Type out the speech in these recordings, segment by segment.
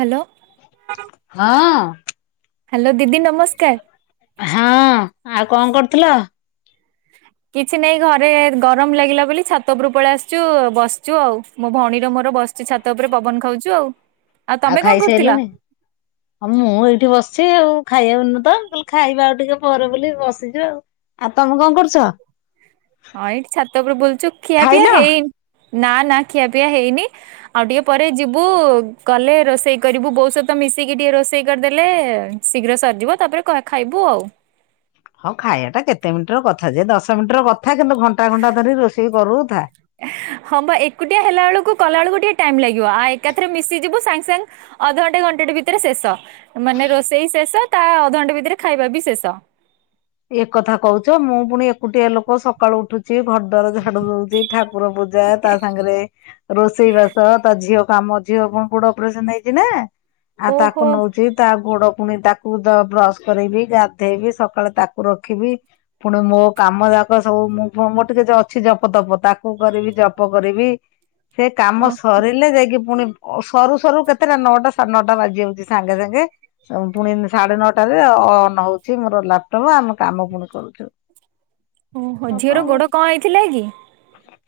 Hello ହଁ। Hello ଦିଦି ନମସ୍କାର।। ହଁ ଆଉ କଣ କରୁଥିଲ? ହ [unintelligible] କିଛି ନାଇଁ ଘରେ ଗରମ ଲାଗିଲା ବୋଲି ଛାତ ଉପରୁ ପଳେଇ ଆସଛୁ ବସଛୁ ଆଉ ମୋ ଭଉଣୀରେ ମୋର ବସ ଆ ଛାତ ଉପରେ ପବନ ଖାଉଛୁ ଆଉ। ତମେ ଆଉ କଣ କରୁଥିଲ? ଖାଇସାରିଲୁଣି ମୁଁ ଏଇଠି ବସିଛି ଆଉ ଖାଇବାକୁ ତ ବଲେ ଖାଇବା ଆଉ ଟିକେ ପରେ ବୋଲି ବସିଯିବା ଆଉ। ଆଉ ତମେ କଣ କରୁଛ? ହଁ ଏଇଠି ଛାତ ଉପରୁ ବୁଲୁଛୁ ଖିଆ ପିଆ ଖାଇଲ? ହେଇନି। ନା ନା ଖିଆ ପିଆ ହେଇନି ଆଉ ଟିକେ ପରେ ଯିବୁ ଗଲେ ରୋଷେଇ କରିବୁ ବହୁ ସତ ମି ମିଶିକି ଟିକେ ରୋଷେଇ କରିଦେଲେ ଶୀଘ୍ର ସରିଯିବ ତାପରେ ଖାଇବୁ ଆଉ। ହଁ ଖାଇବାଟା କେତେ ମିନିଟର କଥା ଯେ ଦଶ ମିନିଟ ର କଥା କିନ୍ତୁ ଘଣ୍ଟା ଘଣ୍ଟା ଧରି ରୋଷେଇ କରୁଥା। ହବା ଏକୁଟିଆ ହେଲା ବେଳକୁ କଲା ବେଳକୁ ଟିକେ ଟାଇମ ଲାଗିବ ଏକଥରେ ମିଶିଯିବୁ ଅଧଘଣ୍ଟେ ଘଣ୍ଟାଟେ ଭିତରେ ଶେଷ ମାନେ ରୋଷେଇ ଶେଷ ତା ଅଧଘଣ୍ଟେ ଭିତରେ ଖାଇବା ବି ଶେଷ। ଏକଥା କହୁଛ ମୁଁ ପୁଣି ଏକୁଟିଆ ଲୋକ ସକାଳୁ ଉଠୁଛି। ଘରଦ୍ୱାର ଝାଡୁ ଦଉଚି ଠାକୁର ପୂଜା ତାସାଙ୍ଗରେ ରୋଷେଇ ବାସ ତା ଝିଅ କାମ ଝିଅ କଣ ଗୋଡ ଅପରେସନ ହେଇଛି ନା ଆଉ ଓହୋ ତାକୁ ନଉଛି ତା ଗୋଡ ପୁଣି ତାକୁ ବ୍ରସ୍ କରେଇବି ଗାଧେଇବି ସକାଳେ ତାକୁ ରଖିବି ପୁଣି ମୋ କାମ ଯାକ ସବୁ ମୁଁ ମୋର ଟିକେ ଅଛି ଜପ ତପ ତାକୁ କରିବି ଜପ କରିବି ସେ କାମ ଓ ସରିଲେ ଯାଇକି ପୁଣି ସରୁ ସରୁ କେତେଟା ନଅଟା ସାଢେ ନଅଟା ବାଜି ଯାଉଛି ସାଙ୍ଗେ ସାଙ୍ଗେ ପୁଣି ସାଢେ ନଅଟାରେ ଅନ ହଉଛି ମୋର ଲାପଟପ୍ ଆମେ କାମ ପୁଣି କରୁଛୁ। ଓହ ଆଉ କଣ ଝିଅର ଗୋଡ କରିବୁ କଣ ହେଇଥିଲା କି?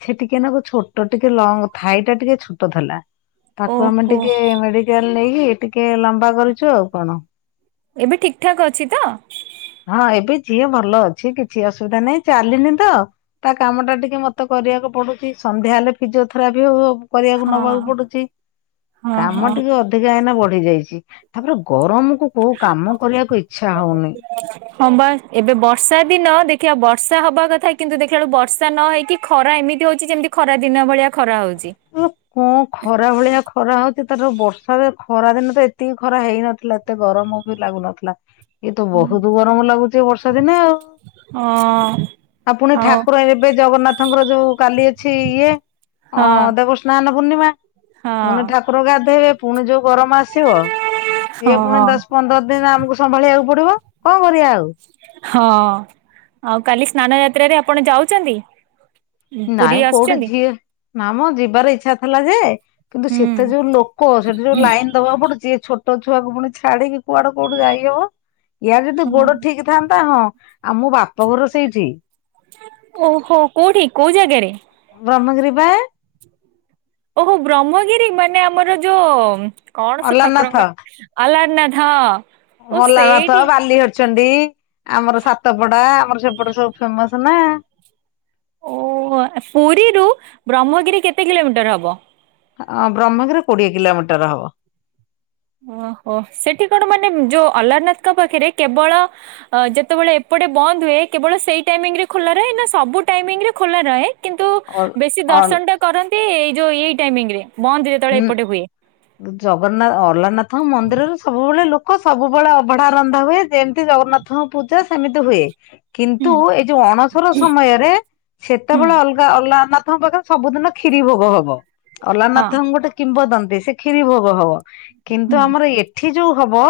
ସେ ଟିକେ ନାକୁ ଛୋଟ ଟିକେ ଲଙ୍ଗ ଥାଇ ଟା ଟିକେ ଛୋଟ ଥିଲା। ତାକୁ ଆମେ ଓହୋ ଟିକେ ମେଡିକାଲ ନେଇକି ଟିକେ ଟିକେ ଲମ୍ବା କରୁଛୁ ଆଉ କଣ। ଏବେ ଠିକ ଠାକ୍ ଅଛି ତ? ହଁ ଏବେ ଝିଏ ଭଲ ଅଛି କିଛି ଅସୁବିଧା ନାହିଁ ଚାଲିନି ତ ତା କାମ ଟା ଟିକେ ମତେ କରିବାକୁ ପଡ ଛି ସନ୍ଧ୍ୟା ହେଲେ ଫିଜିଓଥେରାପି ହବ। କରିବାକୁ ହଁ ନବାକୁ ପଡୁଛି ହଁ କାମ ହଁ ଟିକେ ଅଧିକା ଏଇନା ବଢି ଯାଇଛି। ତାପରେ ଗରମ କୁ କୋଉ କାମ କରିବାକୁ ଇଛା ହଉନି। ହଁ ବା ଏବେ ବର୍ଷା ଦିନ ଦେଖିବା ବର୍ଷା ହବାକଥା କିନ୍ତୁ ଦେଖିଲାବଳକୁ ବର୍ଷା ନ ହେଇକି ଖରା ଏମିତି ହଉଛି ଯେମିତି ଖରା ଦିନ ଭଳିଆ ଖରା ହଉଛି। ଆ କଣ ଖରା ଭଳିଆ ଖରା ହଉଛି। ତାର ବର୍ଷା ଖରା ଦିନ ତ ଏତିକି ଖରା ହେଇନଥିଲା ଏତେ ଗରମ ବି ଲାଗୁନଥିଲା। ଏଇ ତ ବହୁତ ଗରମ ଲାଗୁଚ ବର୍ଷା ଦିନେ ଆଉ। ହଁ ଆଉ ପୁଣି ଠାକୁର ଏବେ ଜଗନ୍ନାଥଙ୍କର ଯୋଉ କାଲି ଅଛି ଇଏ ହଁ ଅ ସ୍ନାନ ପୂର୍ଣିମା ପୁଣି ହଁ ଠାକୁର ଗାଧୋଇବେ ପୁଣି ଯୋଉ ଗରମ ଆସିବ ସିଏ ପୁଣି ହଁ। ଦଶ ପନ୍ଦର ଦିନ ଆମକୁ ସମ୍ଭାଳିବାକୁ ପଡିବ କଣ? କରିବା ଆଉ। ହଁ ଆଉ କାଲି ସ୍ନାନ ଯାତ୍ର ରେ ଆପଣ ଯାଉଛନ୍ତି? ପୁରୀ ନାଇଁ କୋଉଠି ଆସୁଛନ୍ତି? ଝିଏ ନାମ ଯିବାର ଇଚ୍ଛା ଥିଲା ଯେ? କିନ୍ତୁ ସେତେ ହୁଁ ଯୋଉ ଲୋକ ସେଠି ଯୋଉ ଲାଇନ ଦବାକୁ ପଡୁଛି। ଛୋଟ ଛୁଆକୁ ପୁଣି ଛାଡିକି କୁଆଡେ କୋଉଠୁ ଯାଇହବ ୟାର ଯଦି ହଁ ଗୋଡ ଠିକ ଥାନ୍ତା ହଁ ଆଉମୋ ବାପଘର ସେଇଠି। ଓହୋ କୋଉଠି କୋଉ ଜାଗାରେ? ବ୍ରହ୍ମଗିରି ବା? ଓହୋ ବ୍ରହ୍ମଗିରି ମାନେ ଆମର ଯୋଉ କଣ ସେ ଠାକୁରଙ୍କ ଆଲା ନାହଁ। ମଲା ଭାତବାଲି ହରିଛନ୍ତି। ଏଇ ଆମର ସାତପଡା ଆମର ସେପଟେ ସବୁ ଫେମସ ନା। ଓ ପୁରୀରୁ ବ୍ରହ୍ମଗିରି କେତେ କିଲୋମିଟର ହବ? ହଁ ବ୍ରହ୍ମଗିର କୋଡିଏ କିଲୋମିଟର ହବ। ଓହୋ ସେଠି କଣ ମାନେ ଯୋଉ ଅ୍ଲାରନାଥଙ୍କ ପାଖରେ କେବଳ ଯେତେବେଳେ ଗୋଟେ ବନ୍ଦ ହୁଏ କେବଳ ସେଇ ଟାଇମ ରେ ଖୋଲା ରହେ ନା ସବୁ ଟାଇମିଂ ରେ ଖୋଲା ର କିନ୍ତୁ ଅଲ ବେଶୀ ଦର୍ଶନ ଅଲ ଟା କରନ୍ତି ଏଇ ଯୋଉ ଏଇ ଟାଇମିଂରେ ମନ୍ଦିର ତଳେ ଏପଟେ ହୁଏ। ହଁ ମନ୍ଦିରରୁ ସବୁବେଳେ ଲୋକ ସବୁବେଳେ ଅଭଢା ରନ୍ଧା ହୁଏ ଯେମିତି ଜଗନ୍ନାଥଙ୍କ ପୂଜା ସେମିତି ହୁଏ। ହୁଁ କିନ୍ତୁ ଏଇ ଯୋଉ ଅଣସର ସମୟରେ ହୁଁ ସେତେବେଳେ ଅଲଗା ଅଲଗ ତାଙ୍କ ପାଖରେ ସବୁଦିନ କ୍ଷୀରି ଭୋଗ ହବ ହଁ ଅଲାନାଥଙ୍କୁ ଗୋଟେ କିମ୍ବଦନ୍ତୀ ସେ କ୍ଷୀରି ଭୋଗ ହ ହୁଁ କିନ୍ତୁ ଆମର ଏଠି ଯୋଉ ହବ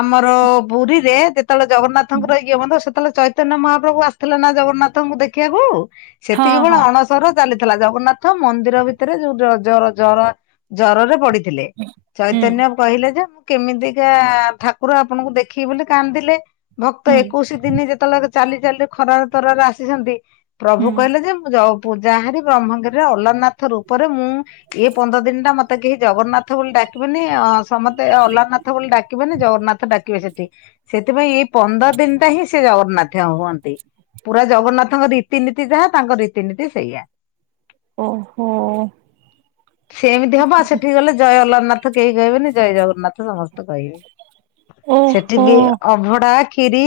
ଆମର ପୁରୀରେ ସେତେବେଳେ ହୁଁ ଜଗନ୍ନାଥଙ୍କୁ ରଇକି ସେତେବେଳେ ଚୈତନ୍ୟ ମହାପ୍ରଭୁ ଆସିଥିଲେ ନା ଜଗନ୍ନାଥଙ୍କୁ ଦେଖିବାକୁ ହଁ ସେତିକି ଭେଳେ ହଁ ଅଣସର ଚାଲିଥିଲା ଜଗନ୍ନାଥ ମନ୍ଦିର ଭିତରେ ଯୋଉ ଜ ଜର ଜରରେ ପଡିଥିଲେ ହୁଁ ଚୈତନ୍ୟ କହିଲେ ଯେ କେମିତିକା ଠାକୁର ଆପଣଙ୍କୁ ଦେଖିବି ବୋଲି କାନ୍ଦିଲେ ଭକ୍ତ ହୁଁ ଏକୋଇଶି ଦିନ ଯେତେବେଳେ ଚାଲି ଚାଲି ଖରାରେ ତରାରେ ଆସିଛନ୍ତି ପ୍ରଭୁ ହୁଁ କହିଲେ ଯେ ମୁଁ ଯଉ ପୂଜା ହାରି ବ୍ରହ୍ମଗିରିରେ ଅଲରନାଥ ରୂପରେ ମୁଁ ଏଇ ପନ୍ଦର ଦିନ ଟା ମତେ କେହି ଜଗନ୍ନାଥ ବୋଲି ଡାକିବେନି ଅ ସମସ୍ତତେ ଅଲାନନାଥ ବୋଲି ଡାକିବେନି ଜଗନ୍ନା ନାଥ ଡାକିବେ ସେଠି ସେଥିପାଇଁ ଏଇ ପନ୍ଦର ଦିନଟା ହିଁ ସିଏ ଜଗନ୍ନାଥେ ହୁଅନ୍ତି। ପୁରା ଜଗନ୍ନାଥଙ୍କ ରୀତିନୀତି ଯାହା ତାଙ୍କ ରୀତିନୀତି ସେଇଆ। ଓହୋ। ସେ ଏମିତି ହବ। ଆଉ ସେଠିକି ଗଲେ ଜୟ ଅଲାରନାଥ କେହି କହିବେନି ଜୟେ ଜଗ ନାଥ ସମସ୍ତେ କହିବେ। ସେଠି ଓହୋ ବି ଅଭଡାଆ ଖିରି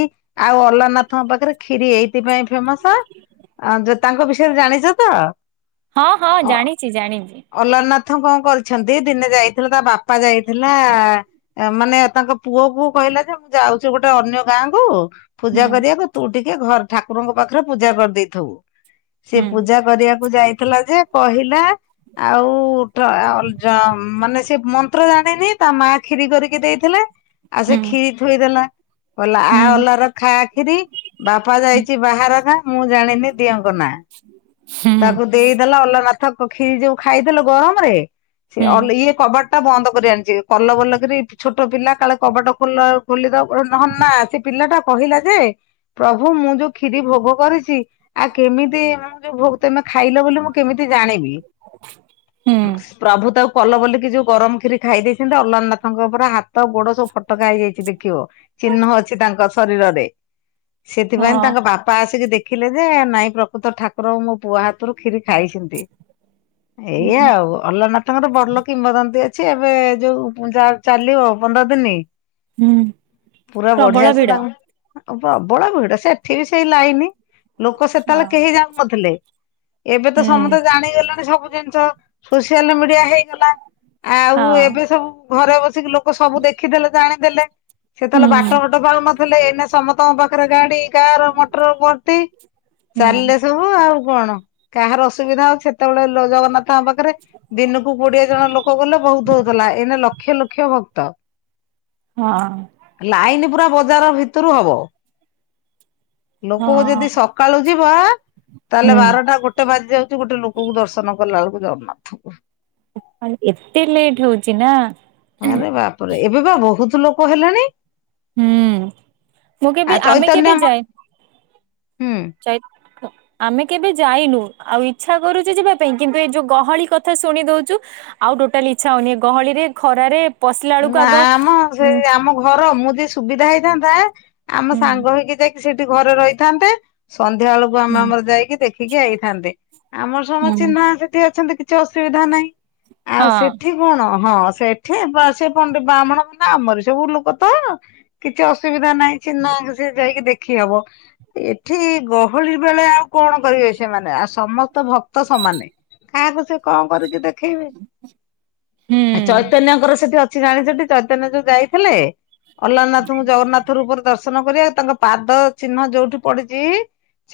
ଆଉ ଅଲନାଥଙ୍କ ପାଖରେ ଖିରି ଏଇଥିପାଇଁ ଫେମସ ଆ ଯେ ତାଙ୍କ ବିଷୟରେ ଜାଣିଛ ତ? ହଁ ହଁ ଜାଣିଚି ଜାଣିଚି। ହଲାରନାଥ କଁ କରିଛନ୍ତି। ଦିନେ ଯାଇଥିଲା ତା ବାପା ଯାଇଥିଲା ଆ ମାନେ ତାଙ୍କ ପୁଅ କୁ କହିଲା ଯେ ମୁଁ ଯାଉଛି ଗୋଟେ ଅନ୍ୟ ଗାଁଆ କୁ ହୁଁ ପୂଜା କରିବାକୁ ତୁ ଟିକ୍ ୟେ ଘର ଠାକୁରଙ୍କ ପାଖରେ ପୂଜା କରିଦେଇଥବୁ ସେ ହୁଁ ପୂଜା କରିବାକୁ ଯାଇ ଥିଲା ଯେ କହିଲା। ଆଉ ଟ୍ର ଅ ଜ ମାନେ ସେ ମନ୍ତ୍ର ଜାଣିନି। ତା ମା ଖିରି କରିକି ଦେଇଥିଲେ ଆଉ ହୁଁ ସେ ଖିରି ଥୋଇଦେଲା। ଓଲା ଆ ହୁଁ ଓଲାର ଖା ଖିରି ବାପା ଯାଇଛି ବାହାର ଗା ମୁଁ ଜାଣିନି ଦିଅଙ୍କ ନା ହୁଁ ତାକୁ ଦେଇଦେଲ ଅଲନାଥ କ ଖିରି ଯୋଉ ଖାଇଦେଲ ଗରମରେ ସେ ହୁଁ ଅଲ୍ ଇଏ କବା ଟା ବନ୍ଦ କରି ଆଣିଚି କଲ ବଲ କିରି ଛୋଟ ପିଲା କାଳେ କବାଟ ଖୋଲ ଖୋଲିଦବ୍ ହଁ ନାଁ ସେ ପିଲା ଟା କହିଲା ଯେ ପ୍ରଭୁ ମୁଁ ଯୋଉ କ୍ଷିରି ଭୋଗ କରିଚି ଆ କେମିତି ମୁଁ ଯେ ତେମେ ଖାଇଲ ବୋଲି ମୁଁ କେମିତି ଜାଣିବି ହୁଁ ପ୍ରଭୁ ତାକୁ କଲ ବୋଲିକି ଯୋଉ ଗରମ କ୍ଷୀରି ଖାଇଦେଇଛନ୍ତି ଅଲରାନାଥଙ୍କ ଉପରେ ହାତ୍ ତ ଗୋଡ ସବୁ ଫୋଟକା ହେଇଯାଇଛି। ଦେଖିବ ଚିହ୍ନ ଅଛି ତାଙ୍କ ଶରୀରରେ। ସେଥିପାଇଁ ହଁ ତାଙ୍କ ବାପା ଆସିକି ଦେଖିଲେ ଯେ ନାଇଁ ପ୍ରକୃତ ଠାକୁର ପୁଅ ହାତରୁ କ୍ଷୀରି ଖାଇଛନ୍ତି ଏଇଆ ଆଉ ଅଲ ନା ତାଙ୍କର ଭଲ କିମ୍ବଦନ୍ତୀ ଅଛି ଏବେ ଯୋଉ ପୁଁଜା ଆଉ ଚାଲିବ ପନ୍ଦର ଦିନି ହୁଁ ପୁରା ବଢିଆ ପ୍ରବଳ ସେ ଭିଡ ତାଙ୍କ୍ ଓ ପବଳ ଭିଡ ସେଠି ବି ସେଇ ଲାଇନି ଲୋକ ହଁ। ସେତଳେ କେହି ଯାଉନଥିଲେ। ଏବେ ତ ସମତେ ହୁଁ ଜାଣିଗଲେଣି ସବୁ ଜିନିଷ ସୋସିଆଲ ମିଡିଆ ହେଇ ଗଲା ଆଉ ହଁ ଏବେ ସବୁ ଘରେ ବସିକି ଲୋକ ସବୁ ଦେଖିଦେଲେ ଜାଣିଦେଲେ। ସେତଲେ ବାଟ ହୁଁ ଘଟ ପାଉନଥିଲେ ଏଇନେ ସମତଙ୍କ ପାଖରେ ଗାଡି କାର ମଟର ଭର୍ତି ହୁଁ ଚାଲିଲେ ସବୁ ଆଉ। କଣ କାହାର ଅସୁବିଧା ଆଉ ସେତେବେଳେ ଲୋ ଜଗନ୍ନାଥ୍ ତା ପାଖରେ ଦିନକୁ କୋଡିଏ ଜଣ ଲୋକ ଗଲେ ବହୁତ ହଉଥିଲା ଏଇନେ ଲକ୍ଷ୍ କ୍ଷ ଲକ୍ଷ ଭକ୍ତ। ହଁ। ଲାଇନ ପୁରା ବଜାର ଭିତରୁ ହବ। ଲୋକକୁ ହଁ ଯଦି ସକାଳୁ ଯିବ ତାହେଲେ ହୁଁ ବାରଟା ଗୋଟେ ବାଜି ଯାଉଛି ଗୋଟେ ଲୋକକୁ ଦର୍ଶନ କଲା ଏଳକୁ ଜଗନ୍ନାଥଙ୍କୁ। ସକାଳୁ ଏତେ ଲେଟ୍ ହୋଉଚି ନା ଆରେ ବାପରେ ଏବେ ବା ବହୁତ ଲୋକ ହେଲେଣି। ହୁଁ ମୁଁ କେବେ ଆଉ ଆମେ କେବେ ଚୈତନ୍ୟ ମା ଯାଇନୁ। ହୁଁ ଚାଇ [unintelligible] ଆମେ କେବେ ଯାଇନୁ। ଆଉ ଇଛା କରୁଚି ଯିବା ପାଇଁ କିନ୍ତୁ ଏ ଯୋଉ ଗହଳି କଥା ଶୁଣି ଦୋଉଚୁ ଆ ଏ ଗହଳିରେ ଖରାରେ ପଶିଲା ବେଳକୁ ଆଗ ନାମ ସେ ହୁଁ ଆମ ଘର। ମୁଁ ଯିଏ ସୁବିଧା ହେଇଥାନ୍ତା ଆମ ହୁଁ ସାଙ୍ଗ ହେଇକି ଯାଇକି ସେଠି ଘରେ ରହିଥାନ୍ତେ ସନ୍ଧ୍ୟା ବେଳକୁ ଆମେ ହୁଁ ଆମର, ଯାଇକି ଦେଖିକି ଆଇଥାନ୍ତେ। ଆମର ସମସ୍ତ ହୁଁ ଚିହ୍ନା ସେଠି ଅଛ କିଛି ଅସୁବିଧା ନାହିଁ। ଆଉ ହଁ ସେଠି କଣ ହଁ ସେଠି ସେ ପଣ୍ଡେ ବ୍ରାହ୍ମଣ ନା ଆମର ସବୁ ଲୋକ ତ କିଛି ଅସୁବିଧା ନାଇଁ ନା ଚିହ୍ନା ଆଗେ ସେ ଯାଇକି ଖୀ ହବ ଏଠି ଗହଳି ବେଳେ ଆଉ କଣ କରିବେ ସେମାନେ, ଆଉ ସମସ୍ତ ଭକ୍ତ ମାନେ କାହାକୁ ସେ କଣ କରିକି ଦେଖେଇବେ, ହୁଁ ଆ ଚୈତନ୍ୟଙ୍କର ସେଠି ଅ ସେଠି ଚୈତନ୍ୟ ଯୋଉ ଯାଇଥିଲେ। ଅଲ୍ନାଥଙ୍କୁ ଜଗନ୍ନାଥ ରୂପରେ ଦର୍ଶନ କରିବାକୁ ତାଙ୍କ ପାଦ ଚିହ୍ନ ଯୋଉଠି ପଡିଚି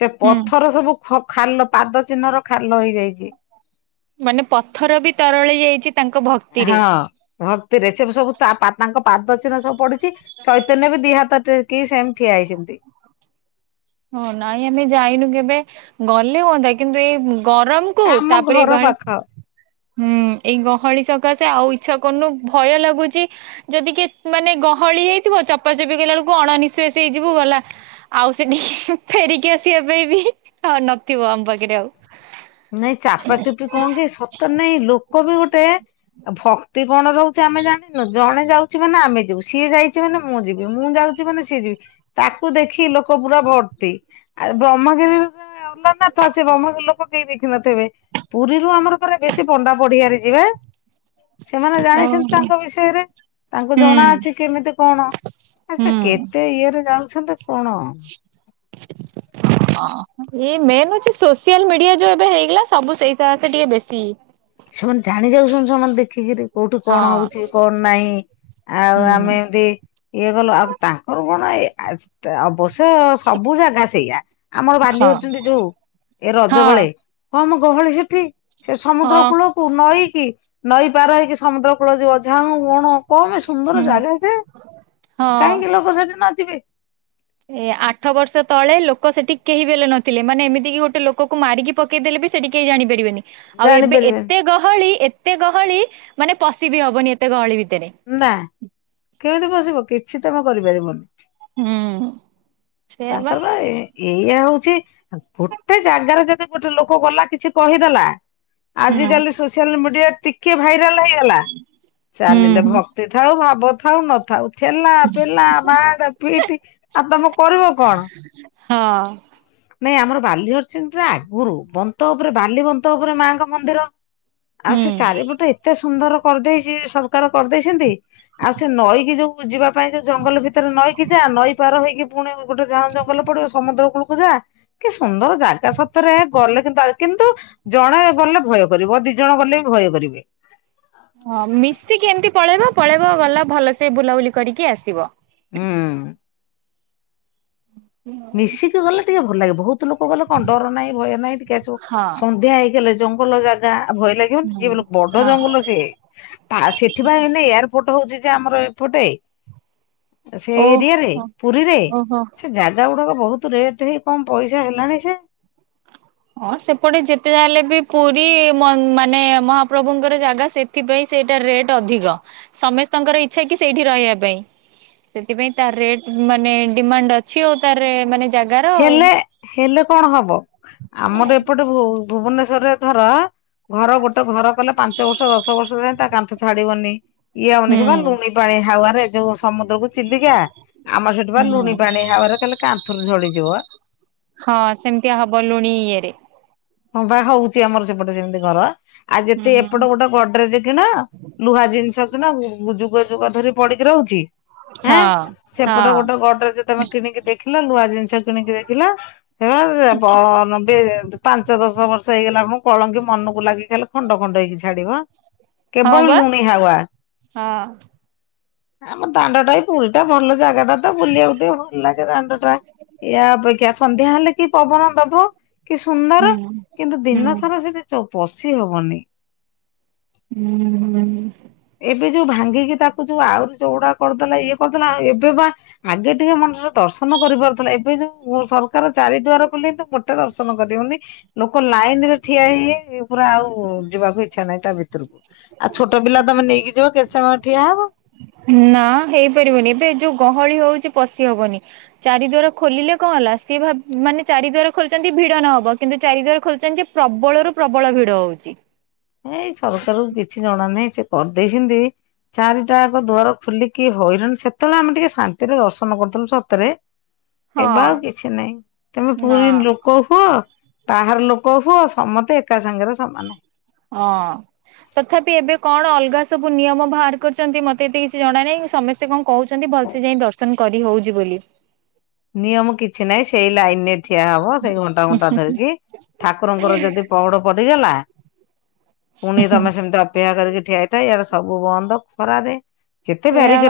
ସେ ହୁଁ ପଥର ସବୁ ଖାଲ ପାଦ ଚିହ୍ନ ର ଖାଲ ହେଇଯାଇଚି। ମାନେ ପଥର ବି ତରଳି ଯାଇ ହଁ ଭକ୍ତିରେ ସେ ସବୁ ତା ପାଦ ପାଦ ଚି଼ହ୍ନ ସବୁ ପଡିଚି, ଚୈତନ୍ୟ ବି ଦି ହାତ ଟେକୀକି ସେମିତି ଠିଆ ହେଇଛନ୍ତି। ହଁ ନାଇଁ ଆମେ ଯାଇନୁ କେବେ ଗଲେ ହୁଅନ୍ତା। କିନ୍ତୁ ଏଇ ଗରମ କୁ ଆମ ତାପରେ ଘର ଗ ପାଖ ହୁଁ ଏଇ ଗହଳି ସକାଶେ ଆଉ ଇଚ୍ଛା କରୁନୁ ଭୟ ଲାଗୁଛି। ଯଦି କିଏ ମାନେ ଗ୍ ହଳି ହେଇଥିବ ଚପା ଚପି କଲା ବେଳକୁ ଅଣନିଶ୍ୱାସୀ ହେଇଯିବ। ଗଲା ଆଉ ସେଠି ଫେରିକି ଆସି ଏବେ ବି ଆଉ ନଥିବ ଆମ ପାଖରେ ଆଉ। ନାଇଁ ଚାପା ଚୁପି କଣ କି ସତ ନାଇଁ ଲୋକ ବି ଗୋଟେ ଆଉ ଭକ୍ତି କଣ ରୋହୁଚି। ଆମେ ଜାଣିନୁ, ଜଣେ ଯାଉଚି ମାନେ ଆମେ ଯିବୁ, ସିଏ ଯାଇଚି ମାନେ ମୁଁ ଯିବି, ମୁଁ ଯାଉ ମାନେ ସିଏ ଯିବ ତାକୁ ଦେଖି ଲୋକ ପୁରା ଭର୍ତ୍ତି ଆ ବ୍ରହ୍ମଗିରି ନା ତା ସେ ଭ୍ରମଗିରି ଲୋକ କେହି ଦେଖିିନଥିବେ ପୁରୀରୁ ଆମର ପୁରା ବେଶୀ ପଣ୍ଡା ପଡିଆରେ ଯିବେ ସେମାନେ ଜାଣିଛନ୍ତି ଓହୋ ତାଙ୍କ ବିଷୟରେ, ତାଙ୍କୁ ହୁଁ। ଜଣାଅଛି କେମିତି କଣ ଆଛା ହୁଁ କେତେ ଇଏରେ ଯାଉଛନ୍ତି କଣ। [inaudible] ହଁ ମ ଏଇ ମେନ୍ ହୋଉଚି ସୋସିଆଲ ମିଡିଆ ଯୋଉ ଏବେ ହେଇଗଲା। ସବୁ ସେଇ ସକାଶେ ଟିକେ ବେଶୀ ସେମାନେ ଜାଣି ଯାଉଛନ୍ତି ଯୋଉମାନେ ଦେଖିକିରି କୋଉଠି ହଁ କଣ ହୋଉଚି କଣ ନାହିଁ। ଆଉ ହୁଁ ଆମେ ଏମତି ଇଏ କଲୁ ଆଉ ତାଙ୍କର କଣ ଇଏ ଆ ଷ୍ଟ୍ରା ଅପ୍ ତ ସବୁ ଜାଗା ସେଇଆ ଆମର ହଁ ବାଲିହରିଚଣ୍ଡୀ ଯୋଉ ଏ ହଁ ରଜ ବଳେ କମ ଗହଳି ସେଠି ସେ ସମୁଦ୍ରକୁ ହଁ କୁ ନଈକି ନଈ ପାର ହେଇକି ସମୁଦ୍ର କୂଳ ଯିବ ଝାଉଁ ବଣ କମ ସୁନ୍ଦର ହୁଁ ଜାଗା ସେ। ହଁ। କାହିଁକି ଲୋକ ସେଠି ନ ଯିବେ ଏ ଆଠ ବର୍ଷ ତଳେ, ଲୋକ ସେଠିକ କେହି ବି ହେଲେ ନଥିଲେ। ମାନେ ଏମିତି କିି ଗୋଟେ ଲୋକକୁ ମାରିକି ପକେଇଦେଲେ ସେଠି କେ ଜାଣିପାରିବେନି। ଆଉ ଏବେ ଜାଣିପାରିବେନି ଏତେ ଗହଳି, ଏତେ ଗହଳି ମାନେ ପଶିିବି ହବନି ଏତେ ଗହଳି ଭିତରେ ନା କେମିତି ପଶିବ କିଛି ତମେ କରିପାରିବନି। ହୁଁ ସେଇଆ ବା ତାଙ୍କର ପରା ଏଇଆକୁ ଗୋଟେ ଜାଗାରେ ଯଦି, ଗୋଟେ ଲୋକ ଗଲା କିଛି କହିଦେଲା ହୁଁ ଆଜି କାଲି ସୋସିଆଲ ମିଡିଆ ଟିକେ ଭାଇରାଲ ହେଇଗଲା ଚାଲିଲେ ହୁଁ ଭକ୍ତି ଥାଉ ଭାବ ଥାଉ ନଥାଉ। ଠେଲା ପେଲା ମାଡ ପିଇଟି ଆଉ ତମ କରିବ କଣ ହଁ। ନାଇଁ ଆମର ବାଲିହରିଚଣ୍ଡୀ ରେ ଆଗରୁ ବନ୍ତ ଉପରେ ବାଲି ବନ୍ତ ଉପରେ ମାଙ୍କ ମନ୍ଦିର ଆଉ ହୁଁ ସେ ଚାରିପଟେ ଏତେ ସୁନ୍ଦର କରିଦେଇଚି ସରକାର କରିଦେଇଛନ୍ତି। ଆଉ ସେ ନଈକି ଯୋଉ ଯିବା ପାଇଁ, ଯୋଉ ଜଙ୍ଗଲ ଭିତରେ ନଈକି ଯା, ନଈ ପାର ହେଇକି ପୁଣି ଗୋଟେ ଝାଉଁ ଜଙ୍ଗଲ ପଡ଼ିବ ସମୁଦ୍ର କୂଳକୁ ଯା, କି ସୁନ୍ଦର ଜାଗା ସତରେ, ଗଲେ କିନ୍ତୁ କିନ୍ତୁ ଜଣେ ଗଲେ ଭୟ କରିବ। ଦିଇ ଜଣ ଗଲେ ବି ଭୟ କରିବେ ହଁ ମିଶିକି ଏମିତି ପଳେଇବ, ପଳେଇବ ଗଲା ଭଲସେ ବୁଲାବୁଲି କରିକି ଆସିବ। ହୁଁ। ମିଶିକି ଗଲେ ଟିକେ ଭଲ ଲାଗେ ଲୋକ ଗଲେ କଣ ଡର ନାହିଁ ଭୟ ନାହିଁ ଟିକେ ଆସିବ ହଁ ସନ୍ଧ୍ୟା ହେଇଗଲେ ଜଙ୍ଗଲ ଜାଗା ଆଉ ଭୟ ଲାଗିବନ ହୁଁ ଯିଏ ବଡ ହଁ ଜଙ୍ଗଲ ସିଏ ତା ସେଥିପାଇଁ ଏୟାରପୋର୍ଟ ହୋଉଚି ଯେ ଆମର ଏପଟେ ସେ ଓ ଏରିଆରେ ପୁରୀରେ ଓହୋ ସେ ଗୁଡାକ ବହୁତ ରେଟ ହେଇ କମ ପଇସା ହେଲାଣି ସେ ହଁ ସେପଟେ ଯେତେ ଯଲେ ବି ପୁରୀ ମାନେ ମହାପ୍ରଭୁଙ୍କର ଜାଗା ସେଥିପାଇଁ ସେଇଟା ରେଟ୍ ଅଧିକ। ସମସ୍ତଙ୍କର ଇଚ୍ଛା କି ସେଇଠି ରହିବା ପାଇଁ। ସେଥିପାଇଁ ତ ରେ ମାନେ ଡିମାଣ୍ଡ ଅଛି ଆଉ ତାର ମାନେ ଜାଗାର ଆଉ। ହେଲେ ହେଲେ କଣ ହବ। ଆମର ଏପଟେ ବୋ ଭୁବନେଶ୍ଵରରେ ଧର ଘର ଗୋଟେ ଘର କଲେ ପାଞ୍ଚ ବର୍ଷ ଦଶ ବର୍ଷ ଯା ଛାଡିବନି ଇଏ ହଉନି ହୁଁ ସେ ଲୁଣି ପାଣି ହାୱ ରେ ଯୋଉ ସମୁଦ୍ରକୁ ଚିଲିକା ଆମର ସେଠି ବା ହୁଁ ଲୁଣି ପାଣି ହବରେ କହଲେ କାନ୍ଥରୁ ଝଡିଯିବ ହଁ ସେମିତି ହବ ଲୁଣି ଇଏରେ ହଁ ବା ହୋଉଚି ଆମର ସେପଟେ ସେମିତି ଘର ଆଉ ଯେତେ ହୁଁ ଏପଟ ଗୋଟେ ଗଡରେଜ କିଣ ଲୁହା ଜିନିଷ କିଣ ଯୁଗ ଯୁଗ ଧରି ପଡିକି ରୋହୁଚି ହାଁ ହଁ ସେପଟ ହଁ ଗୋଟେ ଗଡରେ ଯେ ତମେ କିଣିକି ଦେଖିଲ ଲୁହା ଜିନିଷ କିଣିକି ଦେଖିଲ? ହେରା ପ୍ ନବେ ପାଞ୍ଚ ଦଶ ବର୍ଷ ହେଇଗଲା ମୁ କଳଙ୍ଗୀ ମନକୁ ଲାଗି ଖଲେ ଖଣ୍ଡ ଖଣ୍ଡ ହେଇକି ଛାଡିବ। ହଁ କେବଳ ବା ଲୁଣି ହାୱା ହଁ। ଆମ ଦାଣ୍ଡ ଟା ପୁରୀ ଟା ଭଲ ଜାଗା ଟା ବୁଲିବାକୁ ଟେ ଭଲ ଲାଗେ ଦାଣ୍ଡ ଟା ୟା ଅପେକ୍ଷା ସନ୍ଧ୍ୟା ହେଲେ କି ପବନ ଦବ କି ସୁନ୍ଦର ହୁଁ କିନ୍ତୁ ହୁଁ ଦିନ ସାରା ସେଠି ଚ ପଶି ହବନି। ହୁଁ ହୁଁ। ଏବେ ଯୋଉ ଭାଙ୍ଗିକି ତାକୁ ଯୋଉ ଆହୁରି ଯୋଡା କରିଦେଲା ଇଏ କରିଦେଲା ଆଉ ଏବେ ବା ଆଗେ ଟିକେ ମଣିଷର ଦର୍ଶନ କରିପାରୁଥିଲା। ଏବେ ଯୋଉ ସରକାର ଚାରିଦୁଆର କଲେନ୍ତୁ ମୋଟେ ଦର୍ଶନ କରିହୋଉନି ଲୋକ ଲାଇନ ରେ ଠିଆ ହେଇ ଇ ପୁରା ଆଉ ଯିବାକୁ ଇଚ୍ଛା ନାହିଁ ତା ଭିତରକୁ ଆଉ ଛୋଟ ପିଲା ତମେ ନେଇକି ଯିବ କେତେ ସମୟ ଠିଆ ହବ। ନା ହେଇପାରିବନି। ଏବେ ଯୋଉ ଗହଳି ହୋଉଚି ପଶି ହବନି ଚାରି ଦରବାର ଖୋଲିଲେ ଖୋଲା ସିଏ ଭାବ ମାନେ ଚାରି ଦ୍ଵାର ଖୋଲିଚନ୍ତି ଭିଡ ନହବ। କିନ୍ତୁ ଚାରି ଦ୍ଵାର ଖୋଲିଚନ୍ତି ଯେ ପ୍ରବଳରୁୁ ପ୍ରବଳ ଭିଡ ହୋଉଚି। ଏ ଏଇ ସରକାରକୁ କିଛି ଜଣା ନାହିଁ। ସେ କରିଦେଇଛନ୍ତି। ଚାରିଟାକ ଦୁଆର ଖୋଲିକି ହଇରାଣ ସେତେବେଳେ ଆମେ ଟିକେ ଶାନ୍ତିରେ ଦର୍ଶନ କରୁଥିଲୁ ସତରେ ହଁ। ଏବେ ଆଉ କିଛି ନହିଁ। ତମେ ନା ପୁରୀ ଲୋକ ହୁଅ ବାହାର ଲୋକ ହୁଅ ସମସ୍ତେ ଏକା ସାଙ୍ଗରେ ସମାନ। ହଁ ତଥାପି ଏବେ କଣ ଅଲଗା ସବୁ ନିୟମ ବାହାର କରିୁଛନ୍ତି ମତେ ଏତେ କିଛି ଜଣା ନାହିଁ। ସମସ୍ତେ କଣ କହୁଛନ୍ତି ଭଲସେ ଯାଇ ଦର୍ଶନ କରି ହୋଉଚି ବୋଲି ନିୟମ କିଛି ନାହିଁ। ସେଇ ଲାଇନରେ ଠିଆ ହବ ସେଇ ଘଣ୍ଟା ଘଣ୍ଟା ଧରିକି ଠାକୁରଙ୍କର ଯଦି ପହଡ ପଡିଗଲା ପୁଣି ତମେ ସେମିତି ଅପେକ୍ଷା କରିକି ଠିଆଇଥା। ଏଇଆଡା ସବୁ ବନ୍ଦ ଖରାରେ କେତେ ସେଇଆ ବ୍ୟାଟିକେଟ